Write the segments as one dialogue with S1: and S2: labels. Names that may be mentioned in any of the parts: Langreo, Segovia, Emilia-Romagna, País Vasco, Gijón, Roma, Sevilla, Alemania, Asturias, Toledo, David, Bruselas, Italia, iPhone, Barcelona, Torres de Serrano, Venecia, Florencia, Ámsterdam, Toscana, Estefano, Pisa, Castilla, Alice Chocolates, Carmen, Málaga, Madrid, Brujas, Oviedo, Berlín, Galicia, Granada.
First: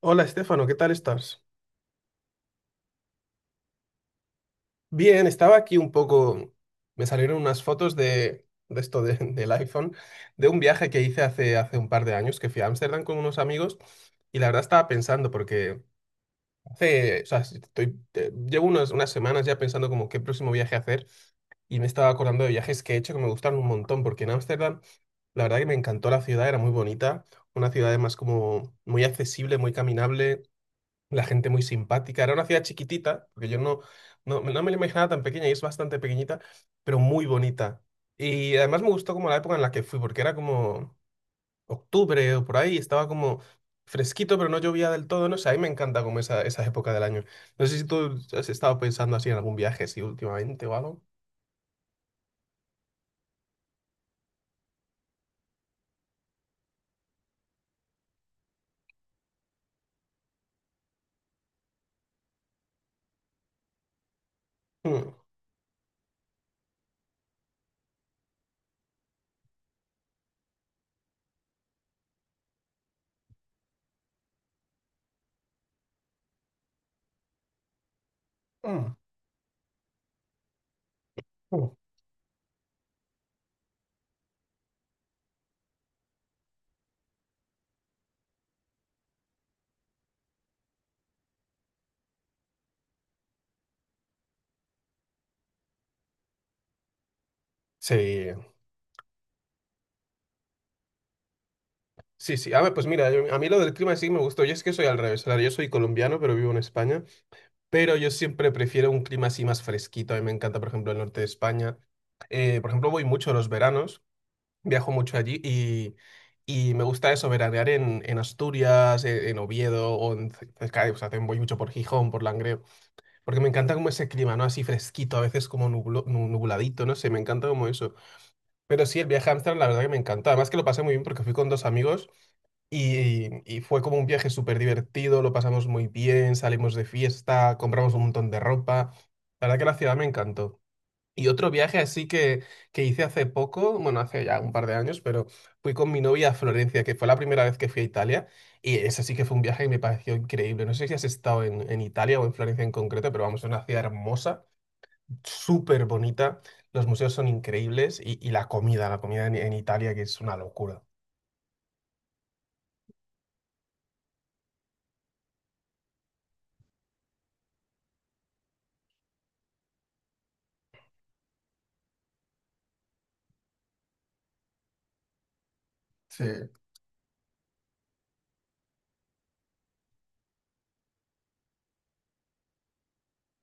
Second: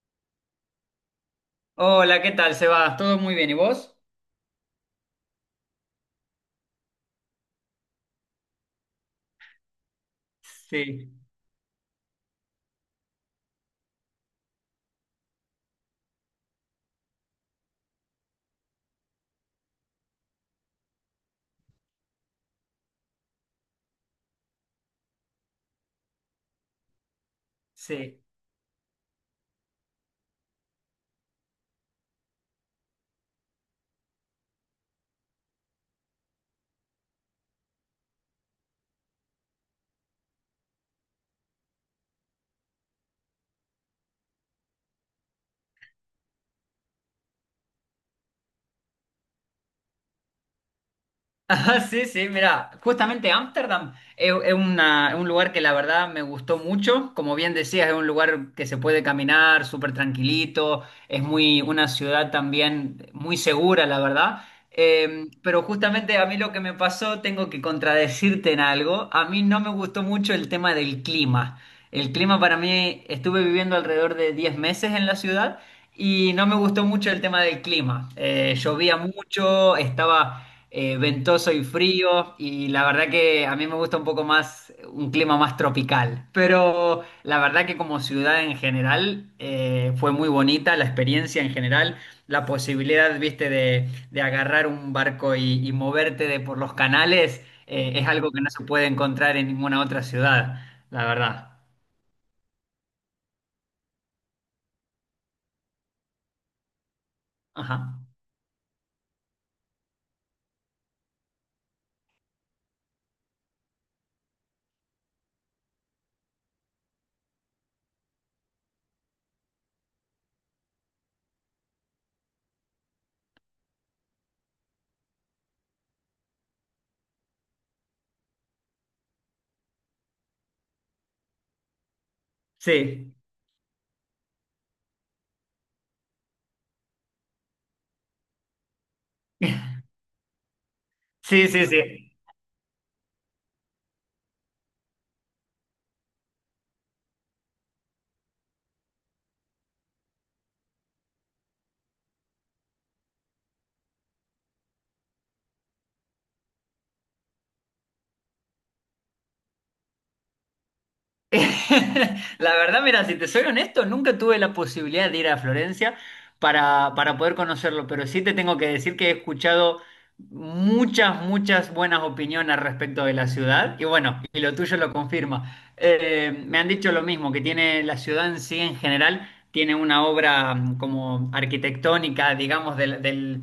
S1: Hola, Estefano, ¿qué tal estás?
S2: Hola, ¿qué tal, Sebas? ¿Todo muy bien? ¿Y vos?
S1: Bien, estaba aquí un poco. Me salieron unas fotos de esto del iPhone, de un viaje que
S2: Sí,
S1: hice hace un par de años, que fui a Ámsterdam con unos amigos, y la verdad estaba pensando, porque hace, o sea, si estoy, llevo unas semanas ya pensando como qué próximo viaje hacer, y me estaba acordando de viajes que he hecho que me gustaron un montón, porque en Ámsterdam la verdad que me encantó la ciudad, era muy bonita, una ciudad además
S2: sí.
S1: como muy accesible, muy caminable. La gente muy simpática. Era una ciudad chiquitita, porque yo no, no, no me la imaginaba tan pequeña y es bastante pequeñita, pero muy bonita. Y además me gustó como la época en la que fui, porque era como octubre o por ahí, estaba como fresquito, pero no llovía del todo. No sé, a mí me encanta como esa época del año. No sé si tú has estado pensando así en algún viaje, sí, últimamente o algo.
S2: Ajá, sí, sí, mira, justamente Ámsterdam es un lugar que la verdad me gustó mucho. Como bien decías, es un lugar que se puede caminar súper tranquilito, es una ciudad también muy segura, la verdad.
S1: Mm.
S2: Pero justamente a mí lo que me pasó, tengo que contradecirte en algo. A mí no me gustó mucho el tema del clima. El clima para mí, estuve viviendo alrededor de 10 meses en la ciudad y no me gustó mucho el tema del clima.
S1: Mm.
S2: Llovía mucho, estaba ventoso y
S1: Mm.
S2: frío, y la verdad que a mí me gusta un poco más, un clima más tropical, pero la verdad que como ciudad en general fue muy bonita la experiencia en general, la posibilidad, viste, de agarrar un barco y moverte de por los canales, es
S1: Sí,
S2: algo que no se puede encontrar en ninguna otra ciudad, la verdad.
S1: sí, sí. A ver, pues mira, a mí lo del clima sí me gustó. Yo es que soy al revés. O sea, yo soy colombiano, pero vivo en España. Pero
S2: Ajá.
S1: yo siempre prefiero un clima así más fresquito. A mí me encanta, por ejemplo, el norte de España. Por ejemplo, voy mucho los veranos, viajo mucho allí y me gusta eso, veranear en Asturias, en Oviedo o en cerca de, o sea, también voy mucho por Gijón, por Langreo, porque me encanta como ese clima, ¿no? Así fresquito, a veces como nubladito, no sé, me encanta como eso. Pero sí, el viaje a Ámsterdam, la verdad que me encantó. Además que lo pasé muy bien porque fui con dos amigos
S2: Sí,
S1: y fue como un viaje súper divertido, lo pasamos muy bien, salimos de fiesta, compramos un montón de ropa. La verdad que la ciudad me encantó. Y
S2: sí,
S1: otro
S2: sí,
S1: viaje así
S2: sí.
S1: que hice hace poco, bueno, hace ya un par de años, pero fui con mi novia a Florencia, que fue la primera vez que fui a Italia. Y ese sí que fue un viaje que me pareció increíble. No sé si has estado en Italia o en Florencia en concreto, pero vamos, es una ciudad hermosa, súper bonita, los museos son increíbles y la comida en Italia que es una locura.
S2: La verdad, mira, si te soy honesto, nunca tuve la posibilidad de ir a Florencia para poder conocerlo, pero sí te tengo que decir que he escuchado muchas, muchas buenas opiniones respecto de la ciudad y bueno, y lo tuyo lo confirma.
S1: Sí.
S2: Me han dicho lo mismo, que tiene la ciudad en sí en general, tiene una obra como arquitectónica, digamos,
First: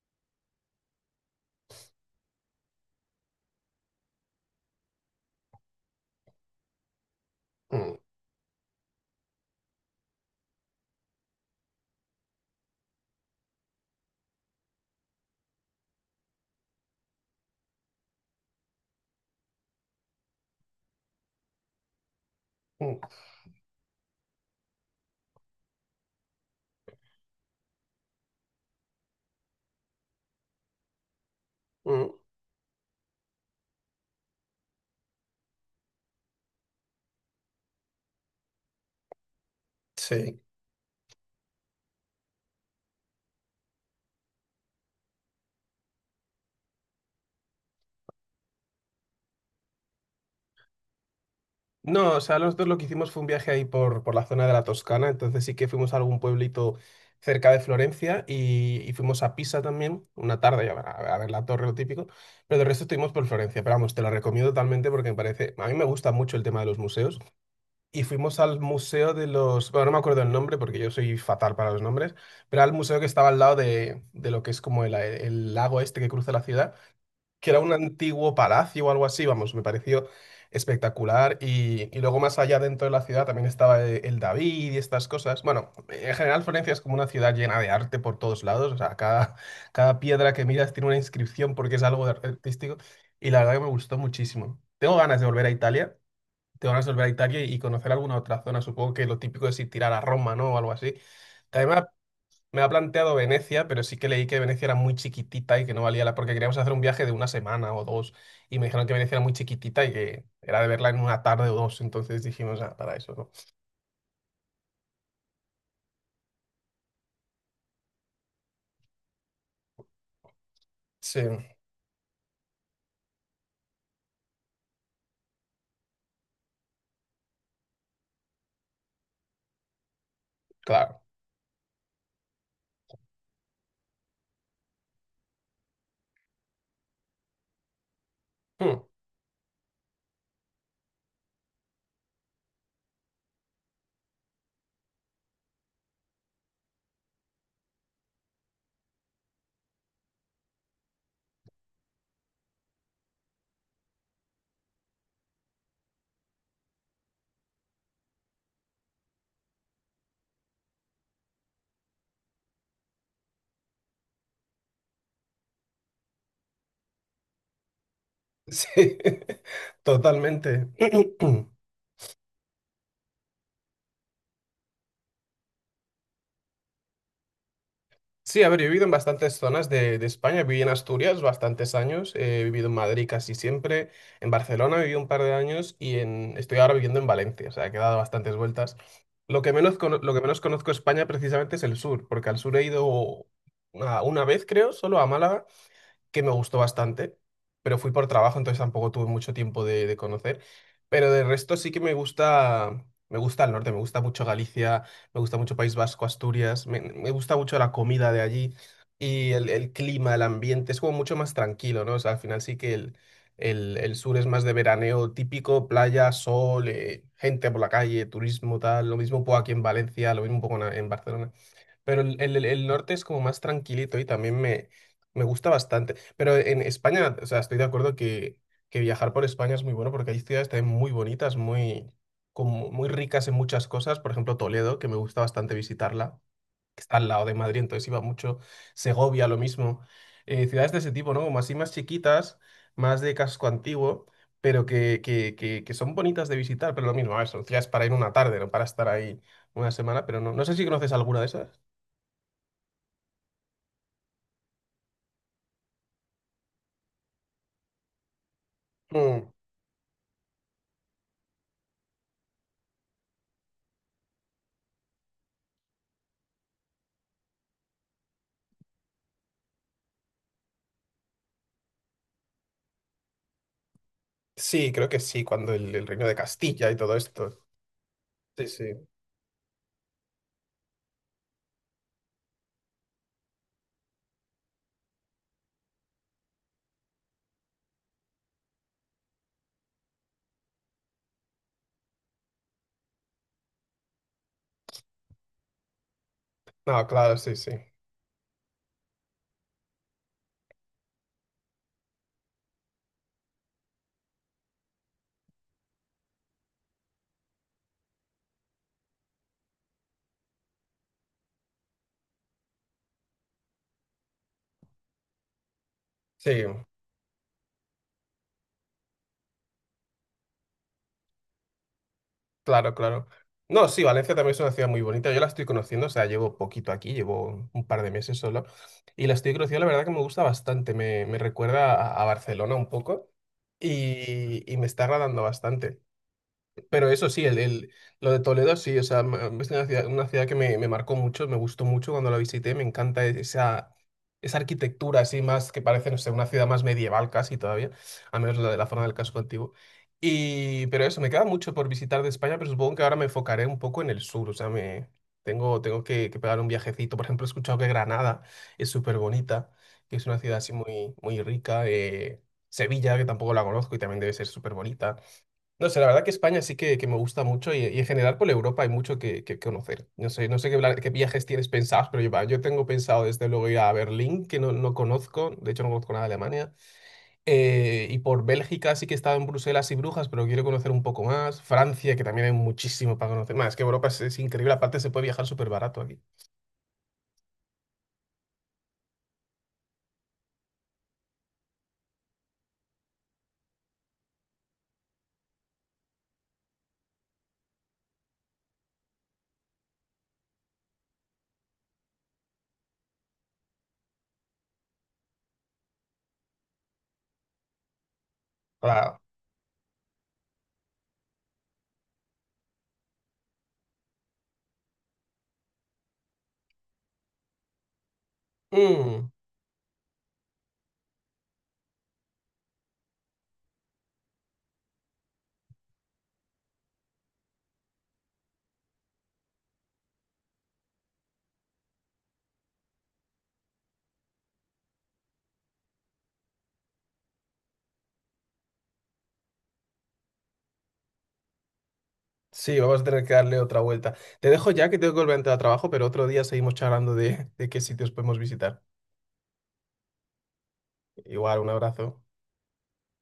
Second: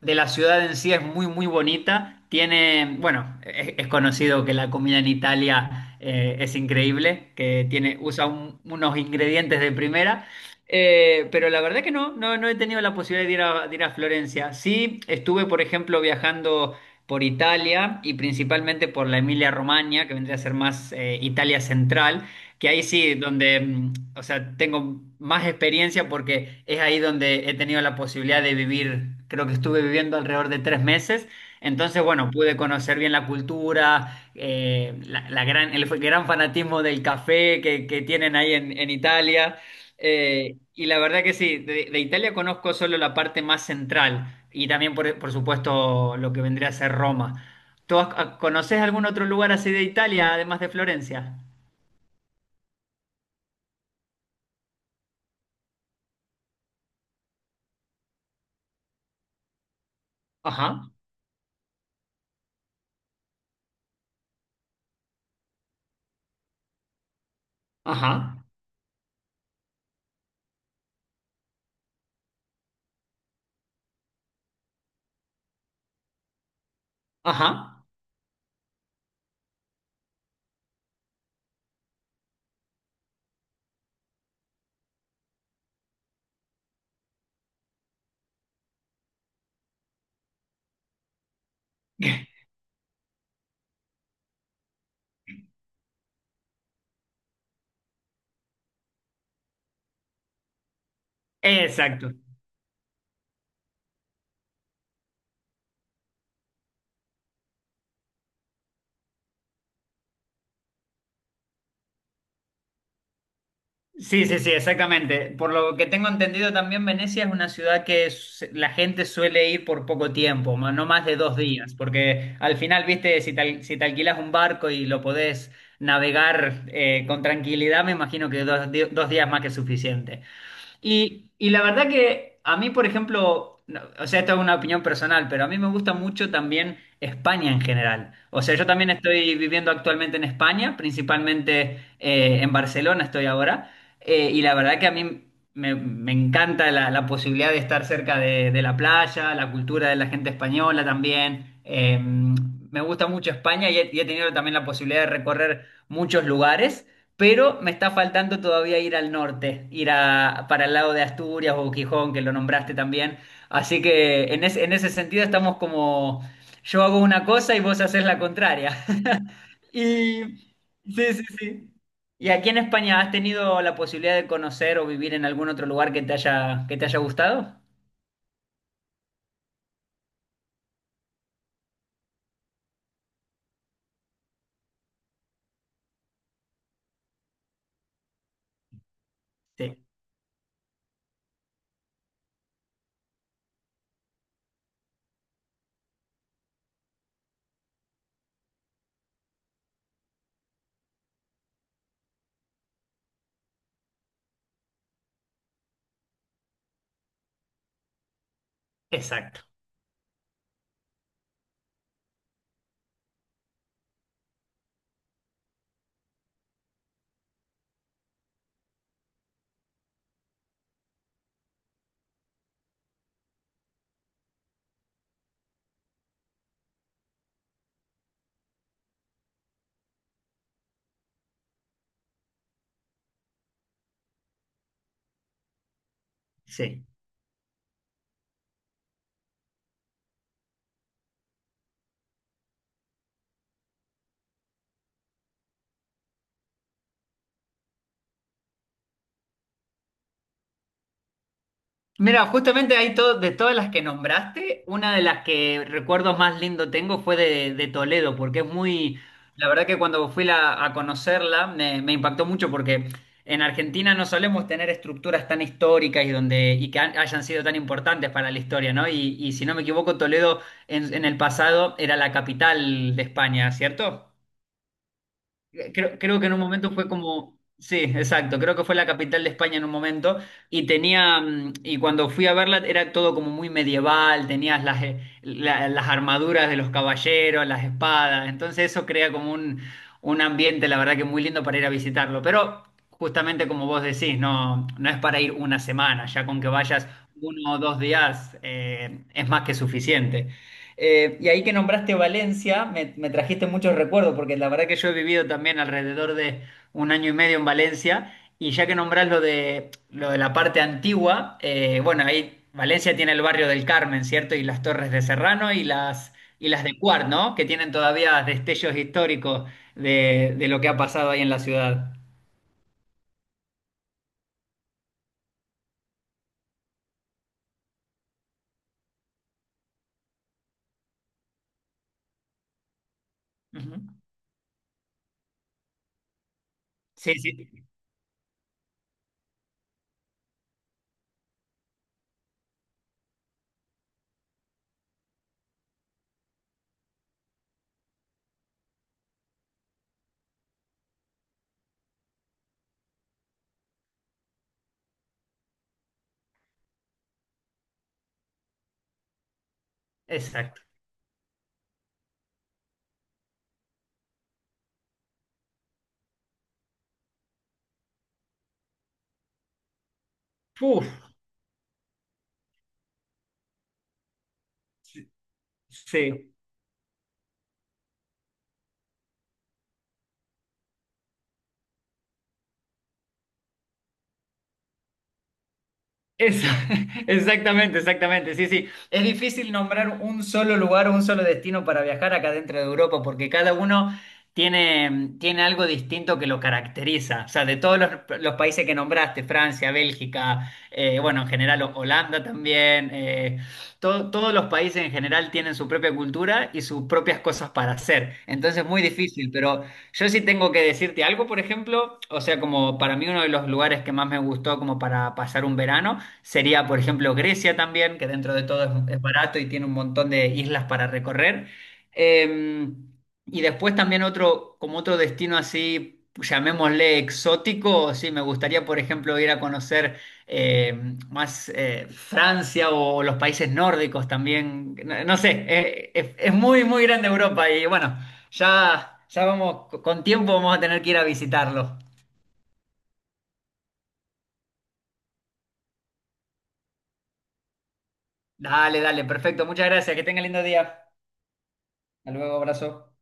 S2: de la ciudad en sí es muy, muy bonita. Tiene, bueno, es conocido que la comida en Italia es increíble, que
S1: Mm,
S2: tiene, usa unos ingredientes de primera. Pero la verdad que no, no, no he tenido la posibilidad de ir a Florencia. Sí, estuve, por ejemplo, viajando por Italia y principalmente por la Emilia-Romagna, que vendría a ser más Italia central. Que ahí
S1: mm,
S2: sí, donde, o sea, tengo más experiencia porque es ahí donde he tenido la posibilidad de vivir, creo que estuve viviendo alrededor de 3 meses, entonces,
S1: mm,
S2: bueno, pude conocer bien la cultura, la gran, el gran fanatismo del café que tienen ahí en Italia,
S1: sí.
S2: y la verdad que sí, de Italia conozco solo la parte más central y también, por supuesto, lo que vendría a ser Roma. ¿Tú has- conoces algún otro lugar así de Italia, además de Florencia?
S1: No, o sea, nosotros lo que hicimos fue un viaje ahí por la zona de la Toscana, entonces sí que fuimos a algún pueblito cerca de Florencia y fuimos a Pisa también, una tarde,
S2: Ajá.
S1: a ver la torre, lo típico, pero del resto estuvimos por Florencia, pero vamos, te lo recomiendo totalmente porque me parece, a mí me gusta mucho el tema de los museos. Y fuimos
S2: Ajá,
S1: al museo de los, bueno, no me acuerdo el nombre porque yo soy fatal para los nombres, pero al museo que estaba al lado de lo que es como el lago este que cruza la ciudad, que era un
S2: ajá,
S1: antiguo palacio o algo así, vamos, me pareció espectacular y luego más allá dentro de la ciudad también estaba el David y estas cosas. Bueno, en general Florencia es como una ciudad llena de arte por todos lados, o sea, cada piedra que miras tiene una inscripción porque es algo artístico y la verdad que me gustó muchísimo. Tengo ganas de volver a Italia, te van a resolver a Italia y conocer alguna otra zona. Supongo que lo típico es ir tirar a Roma, ¿no? O algo así. También me ha,
S2: exacto.
S1: Me ha planteado Venecia, pero sí que leí que Venecia era muy chiquitita y que no valía la... porque queríamos hacer un viaje de una semana o dos y me dijeron que Venecia era muy chiquitita y que era de verla en una tarde o dos. Entonces dijimos, ah, para eso, ¿no?
S2: Sí, sí, sí, exactamente. Por lo que tengo entendido también, Venecia es una ciudad que la gente suele ir por poco tiempo, no más de
S1: Sí,
S2: dos días, porque al final, viste, si te, si te alquilas un barco y lo podés navegar con tranquilidad, me imagino que dos días más que suficiente.
S1: claro.
S2: Y la verdad que a mí, por ejemplo, o sea, esto es una opinión personal, pero a mí me gusta mucho también España en general. O sea, yo
S1: Hmm,
S2: también estoy viviendo actualmente en España, principalmente en Barcelona estoy ahora, y la verdad que a mí me, me encanta la posibilidad de estar cerca de la playa, la cultura de la gente española también. Me gusta mucho España y he tenido también la posibilidad de recorrer muchos lugares. Pero me está faltando todavía ir al norte, ir a, para el lado de Asturias o Gijón, que lo nombraste también. Así que en ese sentido estamos como, yo hago una cosa y vos haces la contraria.
S1: sí,
S2: Y
S1: totalmente.
S2: sí, sí, sí. ¿Y aquí en España has tenido la posibilidad de conocer o vivir en algún otro lugar que te haya gustado?
S1: Sí, a ver, yo he vivido en bastantes zonas de España. Viví en Asturias bastantes años, he vivido en Madrid casi siempre, en Barcelona viví un par de años y en, estoy ahora viviendo en Valencia, o sea, que he dado bastantes vueltas. Lo que menos,
S2: Sí,
S1: lo que menos conozco de España precisamente es el sur, porque al sur he ido una vez, creo, solo a Málaga, que me gustó bastante, pero fui por trabajo, entonces tampoco tuve mucho tiempo de conocer. Pero de resto sí que me gusta el norte, me gusta mucho Galicia, me gusta mucho País Vasco, Asturias, me gusta mucho la comida de allí y
S2: exacto.
S1: el clima, el ambiente, es como mucho más tranquilo, ¿no? O sea, al final sí que el sur es más de veraneo típico, playa, sol, gente por la calle, turismo, tal, lo mismo un poco aquí en Valencia, lo mismo un poco en Barcelona. Pero el norte es como más tranquilito y también me gusta bastante. Pero en España, o sea, estoy de acuerdo que viajar por España es muy bueno porque hay ciudades también muy bonitas, muy, como muy ricas en muchas cosas. Por ejemplo, Toledo, que me gusta bastante visitarla, que
S2: Sí.
S1: está al lado de Madrid, entonces iba mucho. Segovia, lo mismo. Ciudades de ese tipo, ¿no? Como así más chiquitas, más de casco antiguo, pero que son bonitas de visitar. Pero lo mismo, a ver, son ciudades para ir una tarde, no para estar ahí una semana. Pero no, no sé si conoces alguna de esas.
S2: Mira, justamente hay todo, de todas las que nombraste, una de las que recuerdo más lindo tengo fue de Toledo, porque es muy,
S1: Mm,
S2: la verdad que cuando fui a conocerla me, me impactó mucho porque en Argentina no solemos tener estructuras tan históricas y donde y que hayan sido tan importantes para la historia, ¿no? Y si no me equivoco, Toledo en el pasado era la capital de España, ¿cierto?
S1: sí, creo que sí, cuando el
S2: Creo,
S1: reino de
S2: creo que en un
S1: Castilla
S2: momento
S1: y
S2: fue
S1: todo esto.
S2: como, sí, exacto,
S1: Sí,
S2: creo
S1: sí.
S2: que fue la capital de España en un momento y tenía, y cuando fui a verla era todo como muy medieval, tenías las, las armaduras de los caballeros, las espadas, entonces eso crea como un ambiente, la verdad que muy lindo para ir a visitarlo, pero justamente como vos decís, no, no es para ir una semana, ya con que
S1: No,
S2: vayas
S1: claro, sí, sí.
S2: uno o dos días es más que suficiente. Y ahí que nombraste Valencia, me trajiste muchos recuerdos, porque la verdad que yo he vivido también alrededor de 1 año y medio en Valencia, y ya que nombrás lo de la parte antigua, bueno, ahí Valencia tiene el barrio del Carmen, ¿cierto? Y las Torres de Serrano
S1: Sí,
S2: y las de Cuart, ¿no? Que tienen todavía destellos históricos de lo que ha pasado ahí en la ciudad.
S1: claro, claro. No, sí, Valencia también es una ciudad muy bonita. Yo la estoy conociendo, o sea, llevo poquito aquí, llevo un par de meses solo. Y la estoy conociendo, la verdad que me gusta bastante. Me recuerda a Barcelona un poco
S2: Ujú.
S1: y me está agradando bastante. Pero eso
S2: Sí,
S1: sí,
S2: sí,
S1: lo de Toledo sí, o sea, es una ciudad que me marcó mucho, me gustó mucho cuando la visité, me encanta e, esa arquitectura así más que parece, no sé, una ciudad más medieval casi todavía, al menos la de la zona del casco antiguo. Y, pero eso, me queda mucho por visitar de España, pero supongo que ahora me enfocaré un poco en el sur, o sea, me, tengo, tengo que pegar un viajecito. Por ejemplo, he escuchado que Granada es súper bonita, que es una ciudad así
S2: exacto.
S1: muy, muy rica. Sevilla, que tampoco la conozco y también debe ser súper bonita. No sé, la verdad que España sí que me gusta mucho y en general por Europa hay mucho que conocer. No sé, no sé qué,
S2: Uf,
S1: qué viajes tienes pensados, pero yo, va, yo tengo pensado desde luego ir a Berlín, que no, no conozco, de hecho no conozco nada de
S2: sí.
S1: Alemania, y por Bélgica sí que he estado en Bruselas y Brujas, pero quiero conocer un poco más. Francia, que también hay muchísimo para conocer. Más, es que Europa es increíble, aparte se puede viajar súper barato aquí.
S2: Esa- exactamente, exactamente. Sí, sí. Es difícil nombrar un solo lugar o un solo destino para viajar acá dentro de Europa, porque cada uno tiene, tiene algo distinto que lo caracteriza. O sea, de todos los países que nombraste, Francia, Bélgica, bueno, en general Holanda también, todos los países en general tienen su propia cultura y sus propias cosas para hacer. Entonces, es muy
S1: Claro.
S2: difícil, pero... Yo sí tengo que decirte algo, por ejemplo, o sea, como para mí uno de los lugares que más me gustó como para pasar un verano sería, por ejemplo, Grecia también, que dentro de todo es
S1: Mm,
S2: barato y tiene un montón de islas para recorrer. Eh, y después también otro, como otro destino así, llamémosle exótico, sí, me gustaría, por ejemplo, ir a conocer eh, más Francia o los países nórdicos también. No, no sé, es muy, muy grande Europa y bueno, ya vamos, con tiempo vamos a tener que ir a visitarlo.
S1: sí, vamos a tener que darle otra vuelta. Te dejo ya que tengo que volver a entrar a trabajo, pero otro día seguimos charlando de qué sitios podemos visitar.
S2: Dale, dale, perfecto. Muchas gracias, que tenga lindo día.
S1: Igual, un abrazo.
S2: Hasta luego, abrazo.